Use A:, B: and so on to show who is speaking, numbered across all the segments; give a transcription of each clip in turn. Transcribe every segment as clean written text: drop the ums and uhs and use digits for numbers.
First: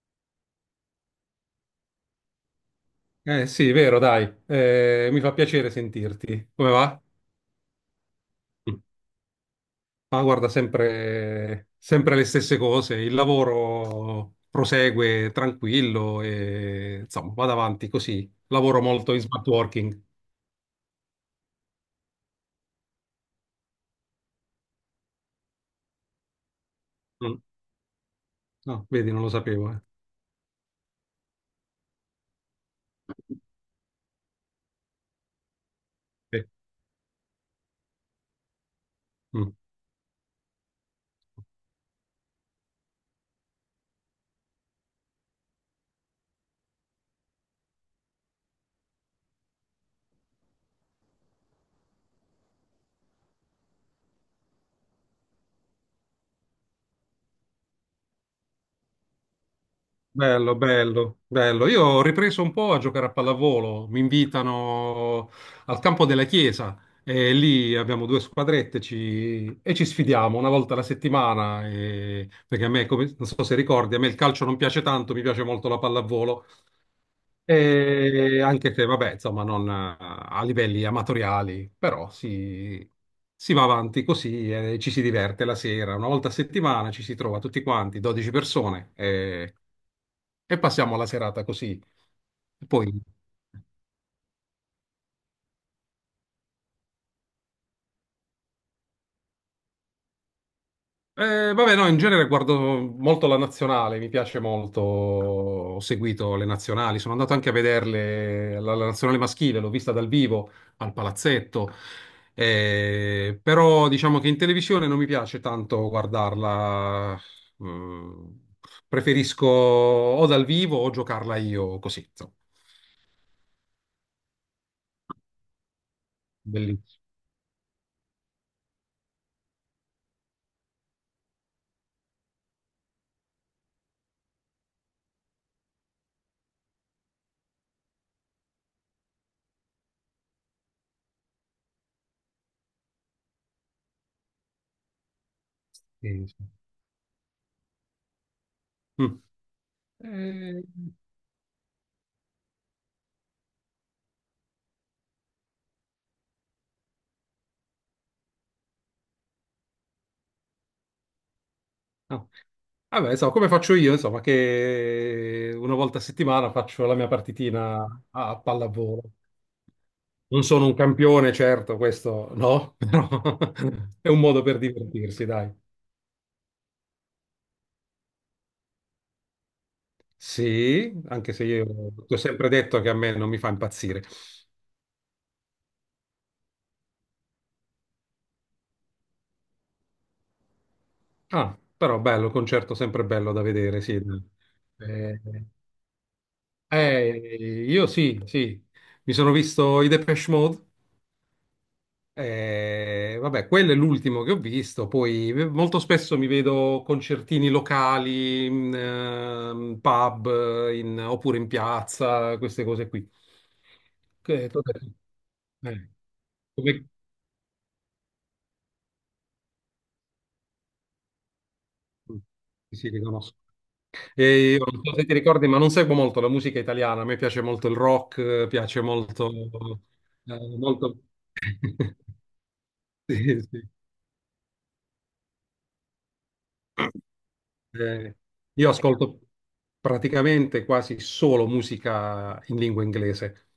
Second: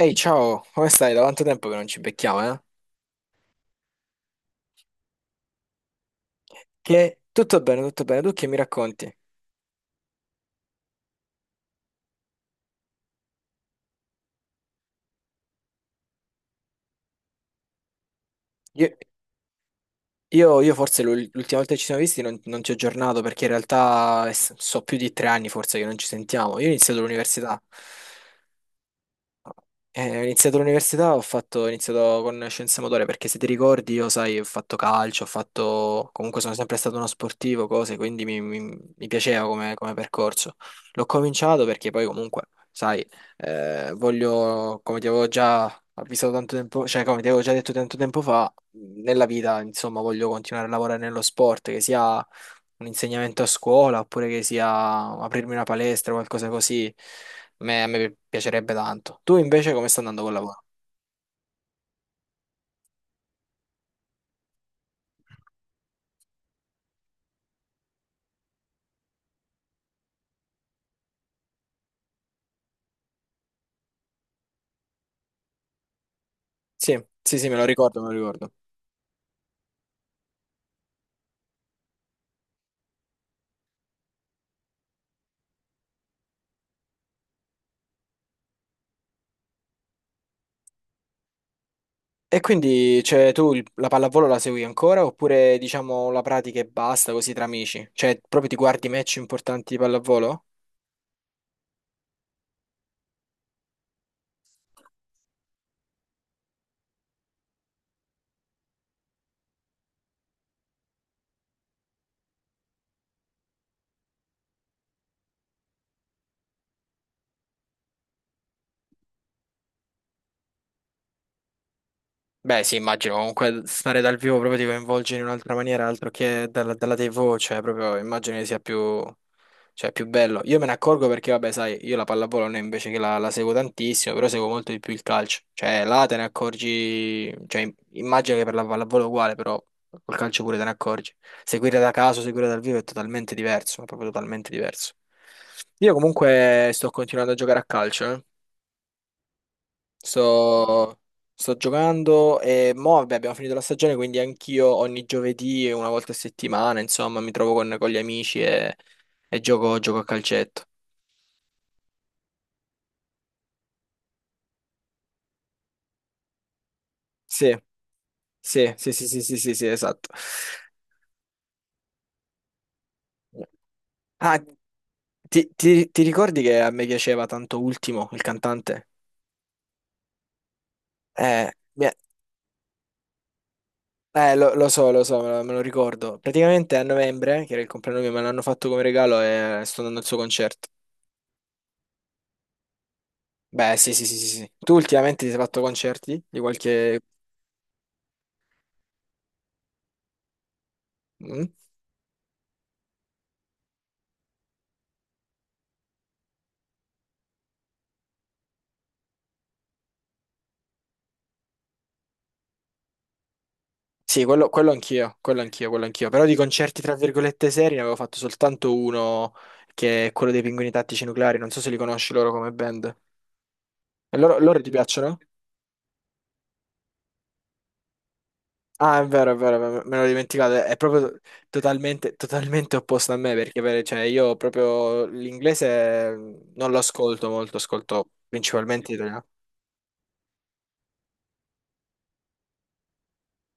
A: Ehi, ciao, come stai? Da quanto tempo che non ci becchiamo, eh?
B: Eh sì, vero, dai. Mi fa piacere sentirti. Come va?
A: Che tutto bene, tu che mi racconti?
B: Ma guarda, sempre, sempre le stesse cose. Il lavoro prosegue tranquillo e insomma, vado avanti così. Lavoro
A: Io,
B: molto in smart working.
A: io forse l'ultima volta che ci siamo visti non ti ho aggiornato perché in realtà so più di tre anni forse che non ci sentiamo. Io ho iniziato
B: Mm.
A: l'università.
B: No, vedi, non lo sapevo. Eh.
A: Ho iniziato l'università, ho iniziato con scienze motorie perché se ti ricordi io, sai, ho fatto calcio, ho fatto, comunque
B: Sì.
A: sono sempre stato uno sportivo, cose, quindi mi piaceva
B: Mm.
A: come, come percorso. L'ho cominciato perché poi comunque, sai, voglio, come ti avevo già avvisato tanto tempo, cioè come ti avevo già detto tanto tempo fa, nella vita, insomma, voglio continuare a lavorare nello sport, che sia un insegnamento a scuola oppure che sia aprirmi una palestra o qualcosa così, a me piacerebbe tanto. Tu invece come sta andando col
B: Bello,
A: lavoro?
B: bello, bello. Io ho ripreso un po' a giocare a pallavolo. Mi invitano al campo della chiesa e lì abbiamo due squadrette e ci sfidiamo una volta alla settimana. Perché a me, non so se ricordi, a me il calcio non piace tanto, mi piace molto la pallavolo.
A: Sì, sì, sì, me lo ricordo, me lo
B: E
A: ricordo.
B: anche se, vabbè, insomma, non a livelli amatoriali, però si va avanti così e ci si diverte la sera. Una volta a settimana ci si trova tutti quanti, 12 persone e passiamo la serata così.
A: E
B: Poi,
A: quindi, cioè, tu la pallavolo la segui ancora oppure diciamo la pratica e basta così tra amici? Cioè, proprio ti guardi match importanti di pallavolo?
B: vabbè, no, in genere guardo molto la nazionale, mi piace molto, ho seguito le nazionali, sono andato anche a vederle, la nazionale maschile, l'ho vista dal vivo al palazzetto, però diciamo che in televisione non mi piace tanto guardarla, mm, preferisco o dal vivo o giocarla io così, insomma.
A: Beh, sì, immagino comunque stare dal vivo proprio ti coinvolge in un'altra maniera, altro che dalla TV, cioè proprio immagino che sia più. Cioè, è più bello. Io me ne accorgo perché, vabbè, sai, io la pallavolo non è invece che la seguo tantissimo, però seguo molto di più il calcio. Cioè, là te ne accorgi, cioè, immagino che per la pallavolo è uguale, però col calcio pure te ne accorgi. Seguire da caso, seguire dal vivo è totalmente diverso, è proprio totalmente diverso. Io
B: Bellissimo.
A: comunque sto continuando a giocare a calcio, eh.
B: Mm. Eh,
A: Sto, Sto giocando e mo, vabbè, abbiamo finito la stagione, quindi anch'io ogni giovedì e una volta a settimana, insomma, mi trovo con gli amici e gioco a calcetto.
B: No. Vabbè, insomma, come faccio io, insomma, che una volta a settimana faccio la mia
A: Sì,
B: partitina a
A: sì, sì,
B: pallavolo.
A: sì, sì, sì, sì, sì, esatto.
B: Non sono un campione, certo, questo no, però è un
A: Ah,
B: modo per divertirsi, dai.
A: ti ricordi che a me piaceva tanto Ultimo, il cantante?
B: Sì, anche se
A: Eh,
B: io
A: mi-
B: ti ho sempre detto che a me non mi fa impazzire.
A: lo so, me lo ricordo. Praticamente a novembre, che era il compleanno mio, me l'hanno fatto come regalo e sto andando al suo concerto.
B: Ah, però bello, concerto sempre bello da
A: Beh,
B: vedere,
A: sì,
B: sì.
A: sì, sì,
B: Dai.
A: sì, sì. Tu
B: Eh,
A: ultimamente ti sei fatto concerti di qualche...
B: io sì, sì, mi sono visto i Depeche Mode.
A: Mm?
B: Vabbè, quello è l'ultimo che ho visto. Poi molto spesso mi vedo concertini locali, in pub, oppure in piazza, queste cose qui.
A: Sì, quello,
B: Che- tu-
A: quello anch'io, quello anch'io, quello
B: eh,
A: anch'io. Però di concerti,
B: come-
A: tra virgolette, seri ne avevo fatto soltanto uno, che è quello dei Pinguini Tattici Nucleari. Non so se li conosci loro come
B: Sì, sì,
A: band.
B: riconosco.
A: E
B: E
A: loro
B: io
A: ti
B: non so se ti
A: piacciono?
B: ricordi, ma non seguo molto la musica italiana. A me piace molto il rock, piace
A: Ah, è
B: molto,
A: vero, è vero, è vero, me l'ho dimenticato. È
B: molto.
A: proprio totalmente, totalmente opposto a me
B: Sì,
A: perché
B: sì.
A: cioè, io proprio l'inglese non lo ascolto molto, ascolto
B: Eh, io
A: principalmente
B: ascolto
A: italiano.
B: praticamente quasi solo musica in lingua inglese,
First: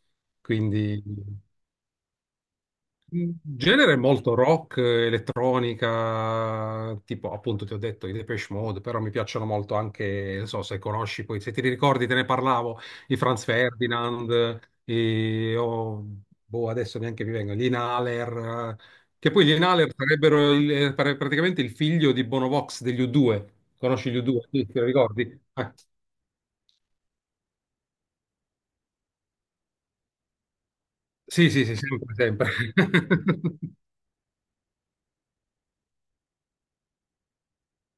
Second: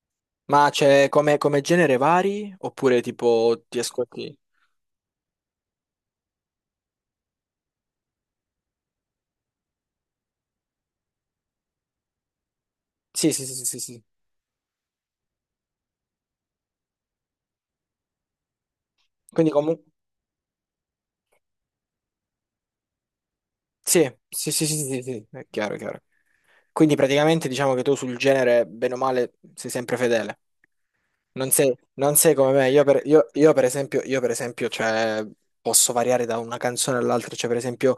A: Ma
B: quindi.
A: c'è come, come genere vari? Oppure tipo ti
B: Genere molto
A: ascolti?
B: rock, elettronica, tipo appunto ti ho detto i Depeche Mode, però mi piacciono molto anche, non so se conosci poi, se ti ricordi te ne parlavo, i
A: Sì, sì,
B: Franz
A: sì, sì, sì, sì.
B: Ferdinand, oh, boh, adesso neanche mi vengono, gli Inhaler, che poi gli
A: Quindi comunque...
B: Inhaler sarebbero praticamente il figlio di Bono Vox degli U2,
A: Sì,
B: conosci gli U2?
A: sì, sì,
B: Sì,
A: sì,
B: ti
A: sì, sì,
B: ricordi?
A: è chiaro,
B: Ah,
A: è chiaro. Quindi praticamente diciamo che tu sul genere, bene o male, sei sempre fedele.
B: sì, sì, sì, sempre,
A: Non sei
B: sempre.
A: come me, io per esempio, cioè, posso variare da una canzone all'altra, cioè per esempio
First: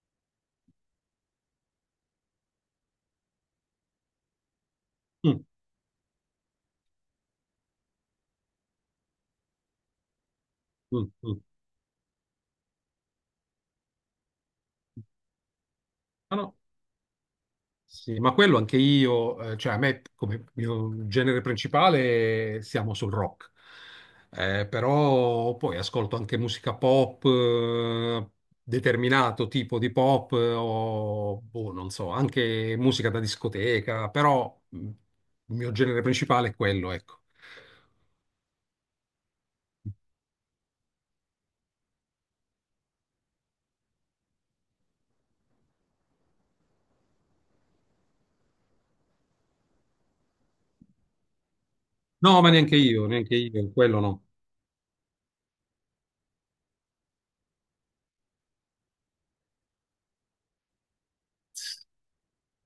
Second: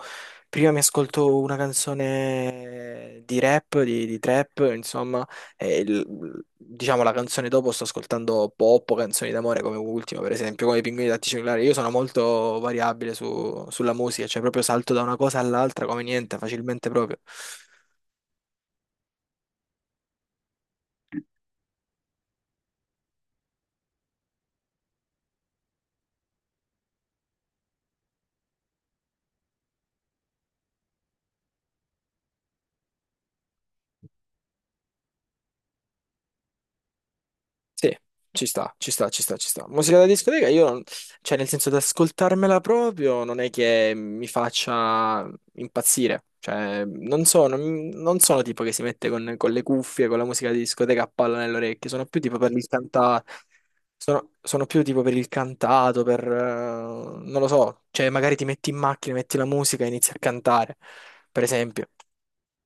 A: prima mi ascolto una canzone di rap, di trap, insomma,
B: Mm,
A: e diciamo la canzone dopo sto ascoltando pop o canzoni d'amore come ultimo, per esempio, come i Pinguini
B: mm,
A: Tattici
B: mm.
A: Nucleari, io sono molto variabile sulla musica, cioè proprio salto da una cosa all'altra come
B: Ah,
A: niente,
B: no.
A: facilmente proprio.
B: Sì, ma quello anche io, cioè a me come mio genere principale siamo sul rock. Però poi ascolto anche musica pop, determinato tipo di pop, o boh, non so, anche musica da discoteca, però il mio genere principale è quello, ecco.
A: Sì, ci sta, ci sta, ci sta, ci sta. Musica da discoteca, io, non- cioè nel senso di ascoltarmela proprio, non è che mi faccia impazzire. Cioè, non sono tipo che si mette con le cuffie, con la musica di discoteca a palla nelle orecchie, sono più tipo
B: No, ma
A: per il cantato,
B: neanche io, quello no.
A: sono più tipo per il cantato, per... non lo so, cioè magari ti metti in macchina, metti la musica e inizi a cantare, per esempio.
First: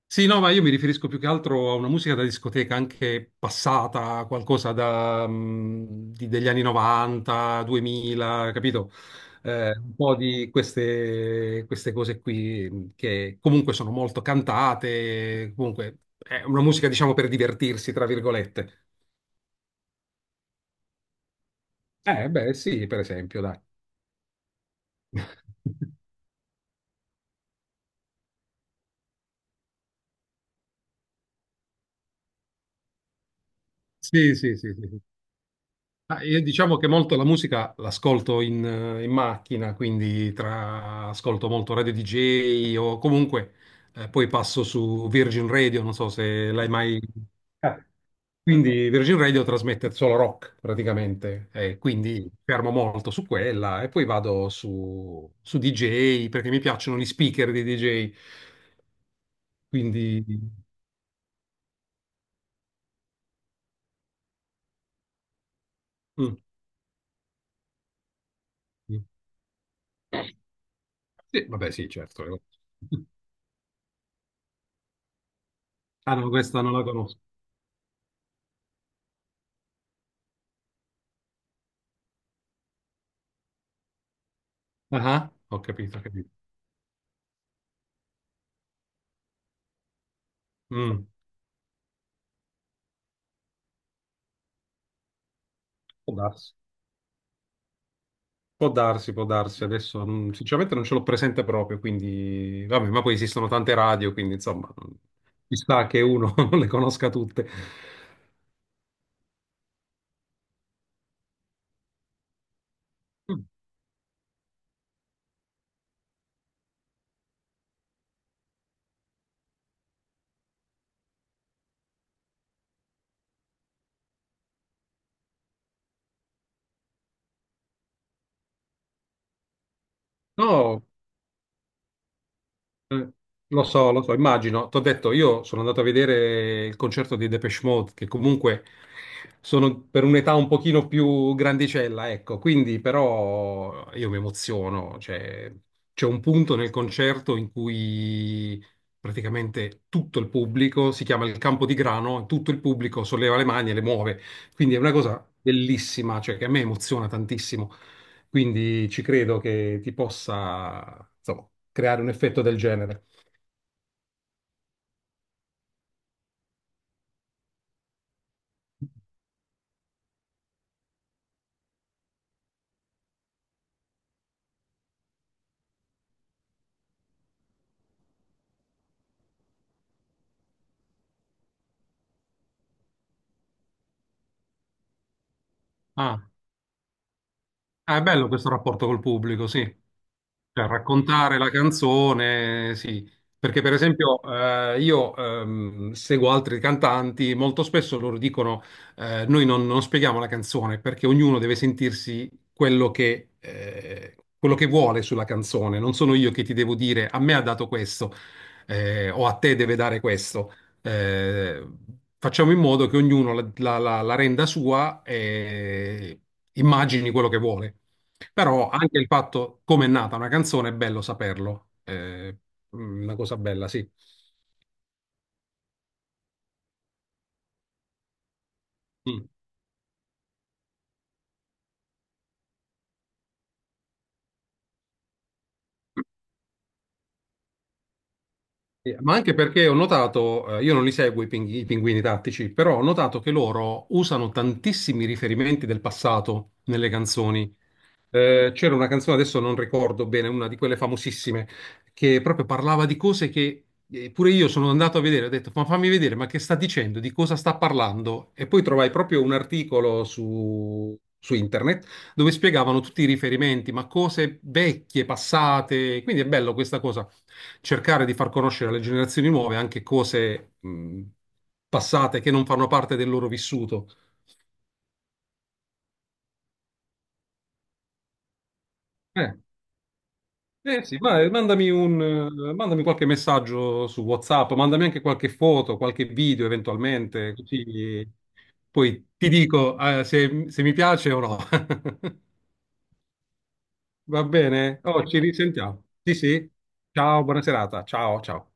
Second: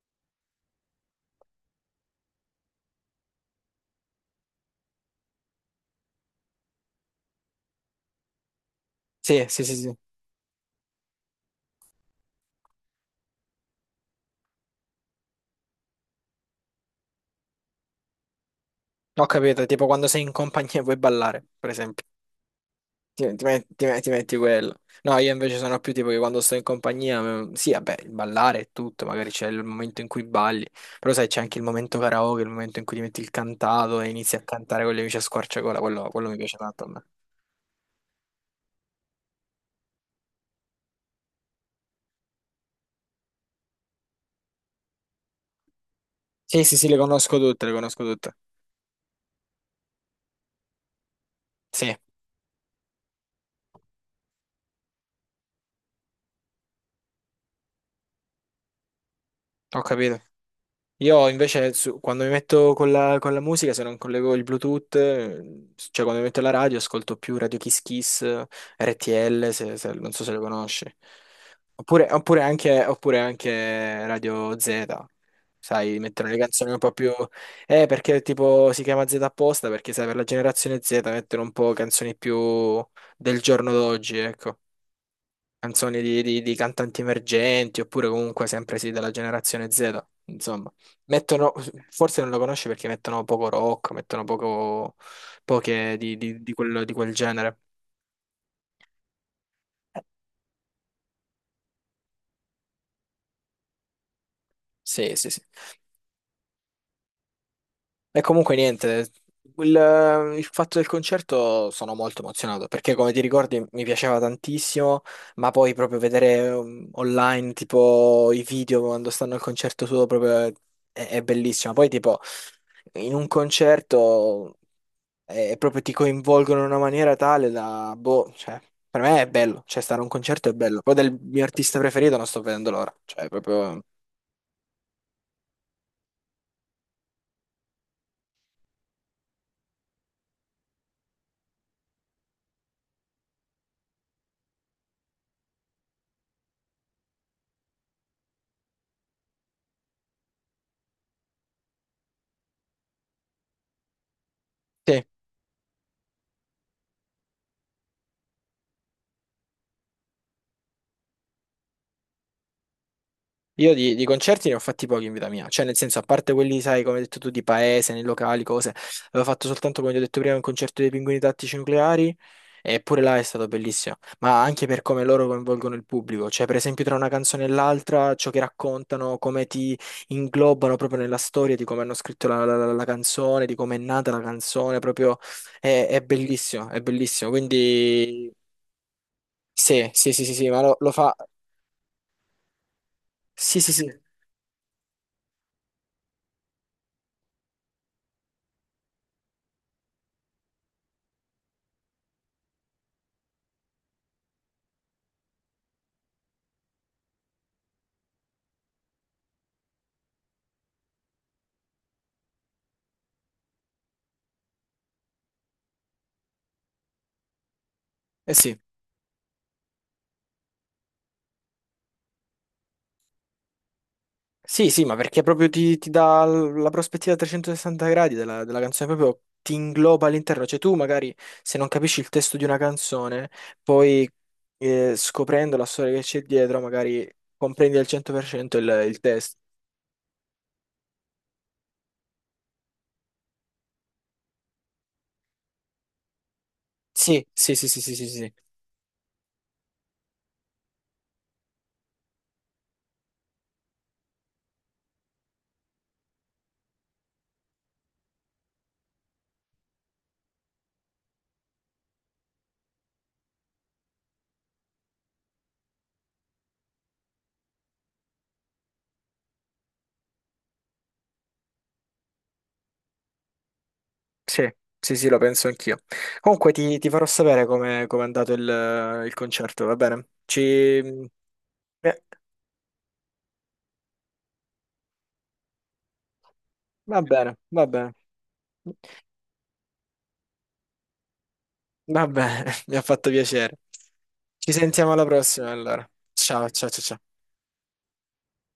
B: Sì, no, ma io mi riferisco più che altro a una musica da discoteca, anche passata, qualcosa da, degli anni 90, 2000, capito?
A: Sì, sì, sì,
B: Eh,
A: sì.
B: un po' di queste cose qui, che comunque sono molto cantate, comunque è una musica, diciamo, per divertirsi, tra virgolette.
A: Ho capito, tipo quando sei in compagnia e vuoi ballare, per esempio.
B: Beh, sì, per esempio, dai.
A: Ti metti quello. No, io invece sono più tipo che quando sto in compagnia, mm, sì, vabbè, il ballare è tutto, magari c'è il momento in cui balli, però sai, c'è anche il momento karaoke, il momento in cui ti metti il cantato e
B: Sì,
A: inizi a
B: sì, sì,
A: cantare con gli
B: sì.
A: amici a squarciagola, quello,
B: Ah,
A: quello mi
B: io
A: piace
B: diciamo
A: tanto
B: che
A: a me.
B: molto la musica l'ascolto in macchina, quindi ascolto molto Radio DJ o comunque poi passo su Virgin Radio, non so se
A: Sì,
B: l'hai
A: sì, sì, le
B: mai.
A: conosco tutte, le
B: Eh,
A: conosco tutte.
B: Quindi Virgin Radio trasmette solo rock praticamente, e
A: Sì,
B: quindi fermo molto su quella e poi vado su DJ perché mi piacciono gli speaker di DJ,
A: ho capito.
B: quindi.
A: Io invece quando mi metto con con la musica, se non collego il Bluetooth, cioè quando mi
B: Mm,
A: metto la radio, ascolto più Radio Kiss Kiss,
B: mm.
A: RTL, non so se le conosci.
B: Sì, vabbè sì, certo.
A: Oppure anche Radio Z. Sai,
B: Ah no,
A: mettono le
B: questa
A: canzoni
B: non
A: un
B: la
A: po' più...
B: conosco.
A: Perché tipo si chiama Z apposta, perché sai, per la generazione Z mettono un po' canzoni più del giorno d'oggi, ecco
B: Ah, ah, ho capito,
A: canzoni
B: ho capito.
A: di cantanti emergenti oppure comunque sempre sì della generazione Z, insomma.
B: Mm,
A: Mettono, forse non lo conosci perché mettono poco rock, mettono poco, poche
B: può
A: di
B: darsi,
A: di quel genere.
B: può darsi, può darsi. Adesso, sinceramente non ce l'ho presente proprio, quindi vabbè, ma poi esistono tante radio, quindi insomma,
A: Sì, sì, sì.
B: ci sta che uno non le conosca tutte.
A: E comunque niente, il fatto del concerto sono molto emozionato perché come ti
B: Mm.
A: ricordi mi piaceva tantissimo, ma poi proprio vedere online tipo i video quando stanno al concerto suo proprio è bellissimo. Poi tipo in un concerto è, proprio ti coinvolgono in una maniera tale da, boh, cioè per me è bello, cioè stare a un concerto è bello.
B: No.
A: Poi del mio artista preferito non sto vedendo l'ora,
B: Eh,
A: cioè proprio...
B: Lo so, immagino. T'ho detto, io sono andato a vedere il concerto di Depeche Mode, che comunque sono per un'età un pochino più grandicella, ecco, quindi però io mi emoziono. Cioè, c'è un punto nel concerto in cui praticamente tutto il pubblico, si chiama il campo di grano, tutto il pubblico solleva le mani e le muove. Quindi è una
A: Sì.
B: cosa bellissima, cioè che a me emoziona tantissimo. Quindi ci credo che ti possa, insomma, creare un effetto del genere.
A: Io di concerti ne ho fatti pochi in vita mia, cioè nel senso, a parte quelli, sai, come hai detto tu, di paese, nei locali, cose, avevo fatto soltanto, come ti ho detto prima, un concerto dei Pinguini Tattici Nucleari, e pure là è stato bellissimo, ma anche per come loro coinvolgono il pubblico, cioè per esempio tra una canzone e l'altra, ciò che raccontano, come ti inglobano proprio nella storia, di come hanno scritto la canzone, di come è nata la canzone, proprio
B: Ah,
A: è bellissimo,
B: Ah, è bello
A: quindi
B: questo rapporto col pubblico, sì.
A: sì, sì, sì, sì, sì, ma
B: Cioè,
A: lo fa,
B: raccontare la canzone, sì.
A: sì,
B: Perché,
A: sì,
B: per
A: sì,
B: esempio, io seguo altri cantanti, molto spesso loro dicono: Noi non spieghiamo la canzone perché ognuno deve sentirsi quello che vuole sulla canzone. Non sono io che ti devo dire a me ha dato questo, o a te deve dare questo eh, facciamo in modo che ognuno la renda sua e immagini quello che vuole.
A: eh sì.
B: Però anche il fatto come è nata una canzone è bello saperlo, è una cosa bella, sì.
A: Sì, sì, ma perché proprio ti dà la prospettiva a 360 gradi della canzone, proprio
B: Mm.
A: ti ingloba all'interno. Cioè tu magari se non capisci il testo di una canzone, poi scoprendo la storia che c'è dietro, magari comprendi al 100% il
B: Ma anche
A: testo.
B: perché ho notato, io non li seguo i pinguini tattici, però ho notato che loro usano tantissimi riferimenti del passato nelle
A: Sì,
B: canzoni.
A: sì, sì, sì, sì, sì, sì,
B: C'era una canzone, adesso non ricordo bene, una di quelle famosissime, che proprio parlava di cose che pure io sono andato a vedere, ho detto, ma fammi vedere, ma che sta dicendo, di cosa sta parlando? E poi trovai proprio un articolo su internet dove spiegavano tutti i riferimenti, ma cose vecchie, passate. Quindi è bello questa cosa, cercare di far conoscere alle generazioni nuove anche cose, passate che non fanno parte del loro vissuto.
A: sì, sì, sì, lo penso anch'io. Comunque ti farò sapere come come è andato il
B: Eh,
A: concerto, va bene? Ci...
B: Eh sì, mandami qualche messaggio su WhatsApp, mandami anche qualche foto, qualche video
A: va bene,
B: eventualmente, così
A: va bene.
B: poi ti dico, se mi piace o no.
A: Va bene, mi ha fatto piacere.
B: Va
A: Ci
B: bene?
A: sentiamo alla
B: Oh, ci
A: prossima
B: risentiamo.
A: allora.
B: Sì,
A: Ciao,
B: sì.
A: ciao, ciao, ciao.
B: Ciao, buona serata. Ciao, ciao.